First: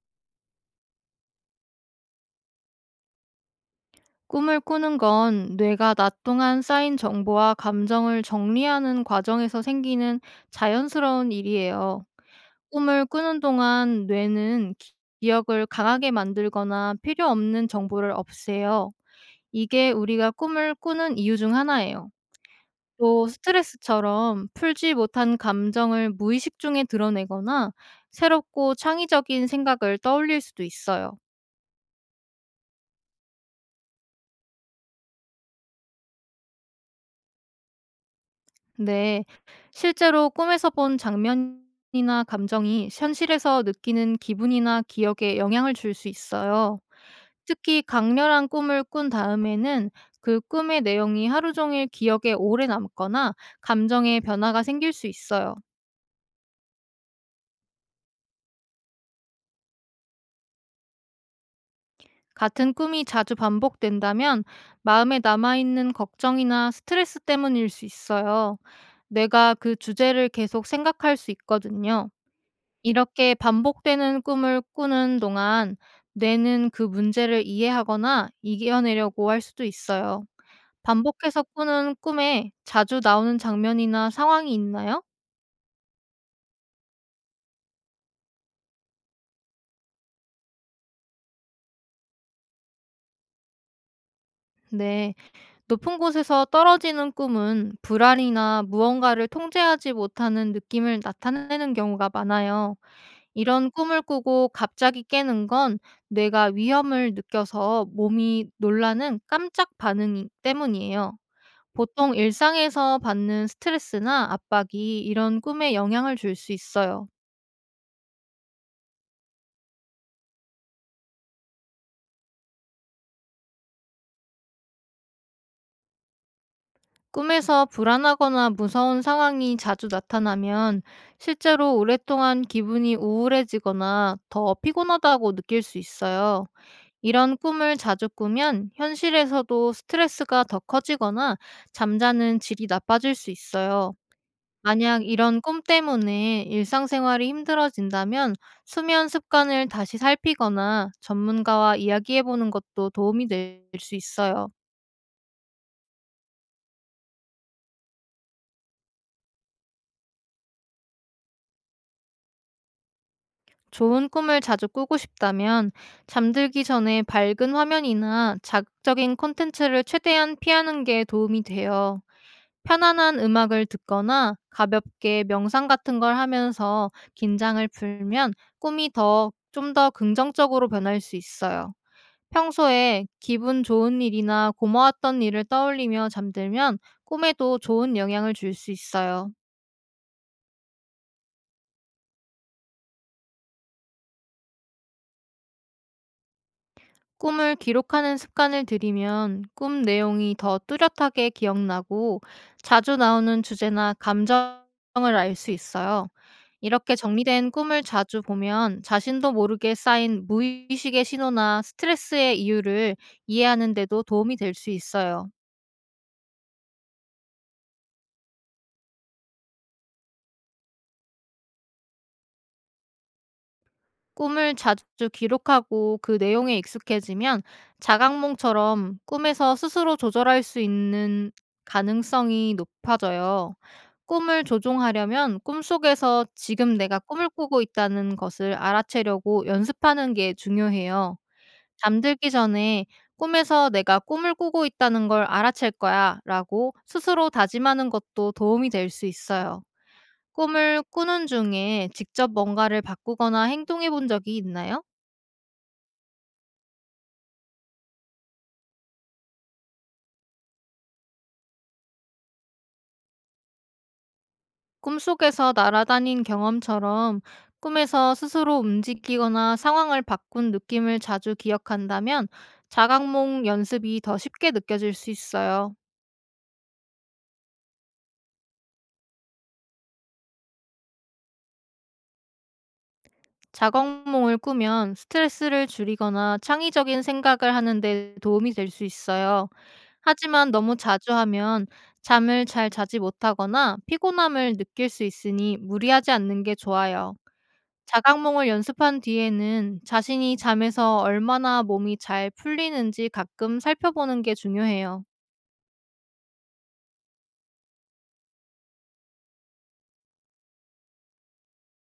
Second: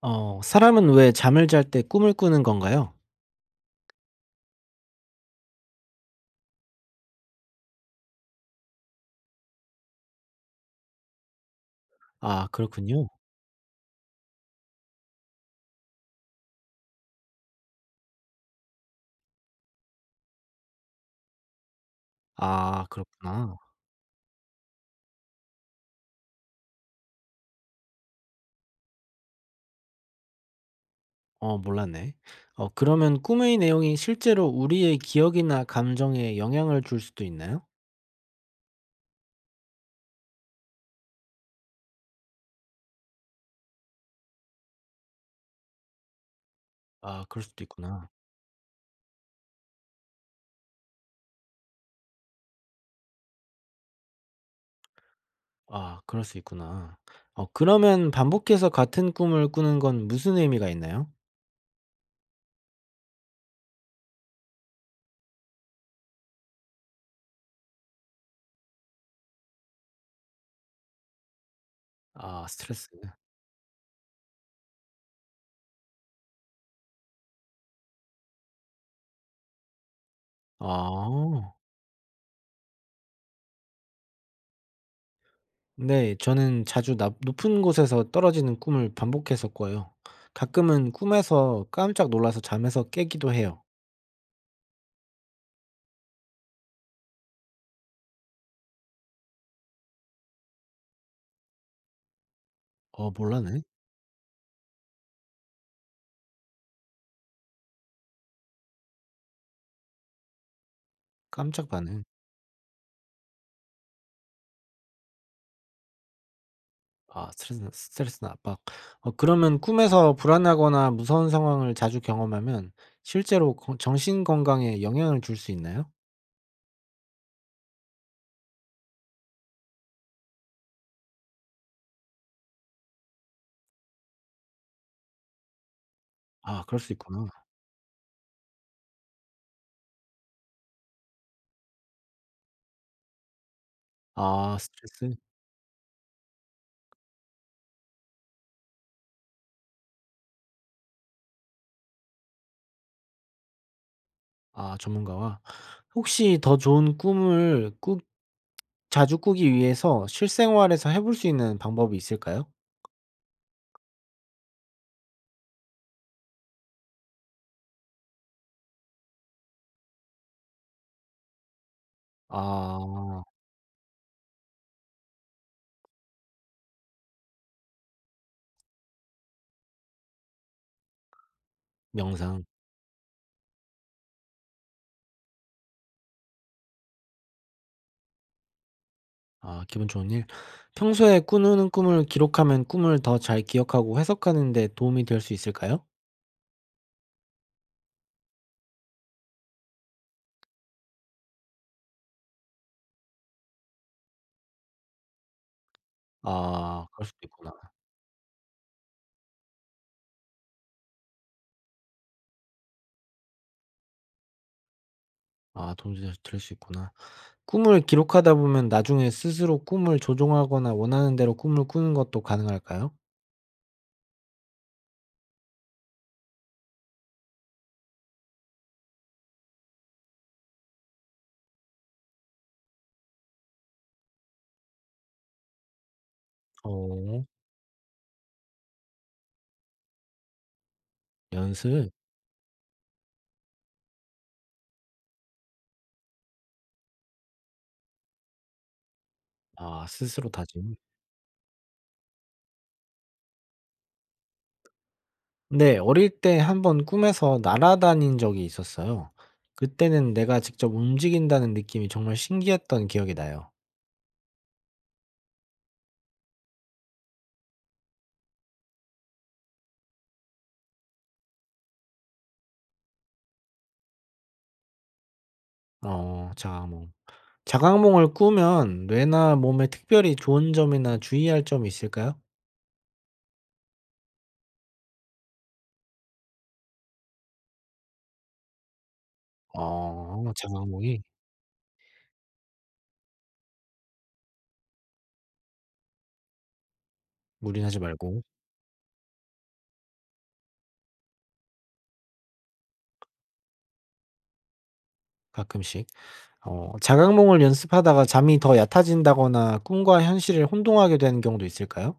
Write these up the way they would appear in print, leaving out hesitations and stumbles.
사람은 왜 잠을 잘 때 꿈을 꾸는 건가요? 꿈을 꾸는 건 뇌가 낮 동안 쌓인 정보와 감정을 정리하는 과정에서 생기는 자연스러운 일이에요. 아 꿈을 그렇군요. 꾸는 동안 뇌는 기억을 강하게 만들거나 필요 없는 정보를 없애요. 이게 우리가 꿈을 꾸는 이유 중 하나예요. 아 또 그렇구나. 스트레스처럼 풀지 못한 감정을 무의식 중에 드러내거나 새롭고 창의적인 생각을 떠올릴 수도 있어요. 몰랐네. 그러면 꿈의 내용이 실제로 우리의 기억이나 감정에 영향을 줄 수도 있나요? 네. 실제로 꿈에서 본 장면이나 감정이 현실에서 느끼는 기분이나 기억에 영향을 줄 수 있어요. 아 그럴 수도 특히 있구나. 강렬한 꿈을 꾼 다음에는 그 꿈의 내용이 하루 종일 기억에 오래 남거나 감정의 변화가 생길 수 있어요. 아 그럴 수 있구나. 그러면 반복해서 같은 꿈을 꾸는 건 무슨 의미가 있나요? 같은 꿈이 자주 반복된다면 마음에 남아있는 걱정이나 스트레스 때문일 수 있어요. 뇌가 그 주제를 계속 생각할 수 있거든요. 아 스트레스. 이렇게 반복되는 꿈을 꾸는 동안 뇌는 그 문제를 이해하거나 이겨내려고 할 수도 있어요. 반복해서 아. 꾸는 꿈에 자주 나오는 장면이나 상황이 있나요? 네. 저는 자주 나 높은 곳에서 떨어지는 꿈을 반복해서 꿔요. 가끔은 꿈에서 깜짝 놀라서 잠에서 깨기도 해요. 네. 높은 곳에서 떨어지는 꿈은 불안이나 무언가를 통제하지 못하는 느낌을 나타내는 경우가 많아요. 몰랐네. 이런 꿈을 꾸고 갑자기 깨는 건 뇌가 위험을 느껴서 몸이 놀라는 깜짝 반응 때문이에요. 깜짝 반응. 보통 일상에서 받는 스트레스나 압박이 이런 꿈에 영향을 줄 수 있어요. 아 스트레스 스트레스나 압박. 그러면 꿈에서 불안하거나 무서운 상황을 자주 경험하면 실제로 정신 건강에 영향을 줄 수 있나요? 꿈에서 불안하거나 무서운 상황이 자주 나타나면 실제로 오랫동안 기분이 우울해지거나 더 피곤하다고 느낄 수 있어요. 아 그럴 수 있구나. 이런 꿈을 자주 꾸면 현실에서도 스트레스가 더 커지거나 잠자는 질이 나빠질 수 있어요. 아 만약 스트레스 이런 꿈 때문에 일상생활이 힘들어진다면 수면 습관을 다시 살피거나 전문가와 이야기해보는 것도 도움이 될 수 있어요. 아 전문가와. 혹시 더 좋은 꿈을 꾸 자주 꾸기 위해서 실생활에서 해볼 수 있는 방법이 있을까요? 좋은 꿈을 자주 꾸고 싶다면 잠들기 전에 밝은 화면이나 자극적인 콘텐츠를 최대한 피하는 게 도움이 돼요. 편안한 아 음악을 듣거나 가볍게 명상 같은 걸 하면서 긴장을 풀면 꿈이 더 좀 더 긍정적으로 변할 수 있어요. 명상. 평소에 기분 좋은 일이나 고마웠던 일을 떠올리며 잠들면 꿈에도 좋은 영향을 줄 수 있어요. 아 기분 좋은 일. 평소에 꾸는 꿈을 기록하면 꿈을 더 잘 기억하고 해석하는 데 도움이 될 수 있을까요? 꿈을 기록하는 습관을 들이면 꿈 내용이 더 뚜렷하게 기억나고 자주 나오는 주제나 감정을 알 수 있어요. 아 이렇게 그럴 수도 정리된 있구나. 꿈을 자주 보면 자신도 모르게 쌓인 무의식의 신호나 스트레스의 이유를 이해하는 데도 도움이 될 수 있어요. 아 도움이 될 수 있구나. 꿈을 기록하다 보면 나중에 스스로 꿈을 조종하거나 원하는 대로 꿈을 꾸는 것도 가능할까요? 꿈을 자주 기록하고 그 내용에 익숙해지면 자각몽처럼 꿈에서 스스로 조절할 수 있는 가능성이 높아져요. 꿈을 조종하려면 꿈속에서 지금 내가 어 꿈을 꾸고 있다는 것을 알아채려고 연습하는 게 중요해요. 연습. 잠들기 전에 꿈에서 내가 꿈을 꾸고 있다는 걸 알아챌 거야 라고 스스로 다짐하는 것도 도움이 될 수 있어요. 아 스스로 다짐. 꿈을 꾸는 중에 직접 뭔가를 바꾸거나 행동해 본 적이 있나요? 네 어릴 때 한번 꿈에서 날아다닌 적이 있었어요. 그때는 내가 직접 움직인다는 느낌이 정말 신기했던 기억이 나요. 꿈속에서 날아다닌 경험처럼 꿈에서 스스로 움직이거나 상황을 바꾼 느낌을 자주 기억한다면 자각몽 연습이 더 쉽게 느껴질 수 있어요. 자각몽. 자각몽을 꾸면 뇌나 몸에 특별히 좋은 점이나 주의할 점이 있을까요? 자각몽을 꾸면 스트레스를 줄이거나 창의적인 생각을 하는데 도움이 될 수 있어요. 하지만 너무 자각몽이 자주 하면 잠을 잘 자지 못하거나 피곤함을 느낄 수 있으니 무리하지 않는 게 좋아요. 무리하지 말고. 자각몽을 연습한 뒤에는 자신이 잠에서 얼마나 몸이 잘 풀리는지 가끔 살펴보는 게 중요해요. 가끔씩. 자각몽을 연습하다가 잠이 더 얕아진다거나 꿈과 현실을 혼동하게 되는 경우도 있을까요?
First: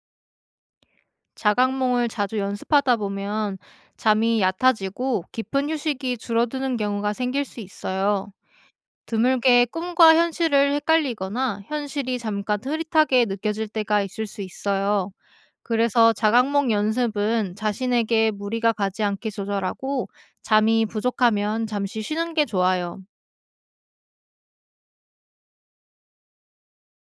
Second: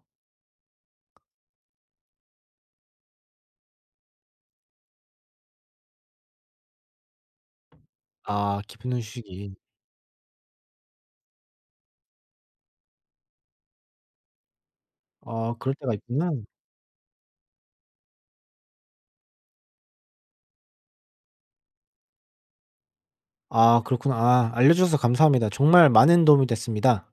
자각몽을 자주 연습하다 보면 잠이 얕아지고 깊은 휴식이 줄어드는 경우가 생길 수 있어요. 아 깊은 휴식이. 드물게 꿈과 현실을 헷갈리거나 현실이 잠깐 흐릿하게 느껴질 때가 있을 수 있어요. 아 그럴 때가 그래서 있구나. 자각몽 연습은 자신에게 무리가 가지 않게 조절하고 잠이 부족하면 잠시 쉬는 게 좋아요. 아 그렇구나. 아 알려 주셔서 감사합니다. 정말 많은 도움이 됐습니다.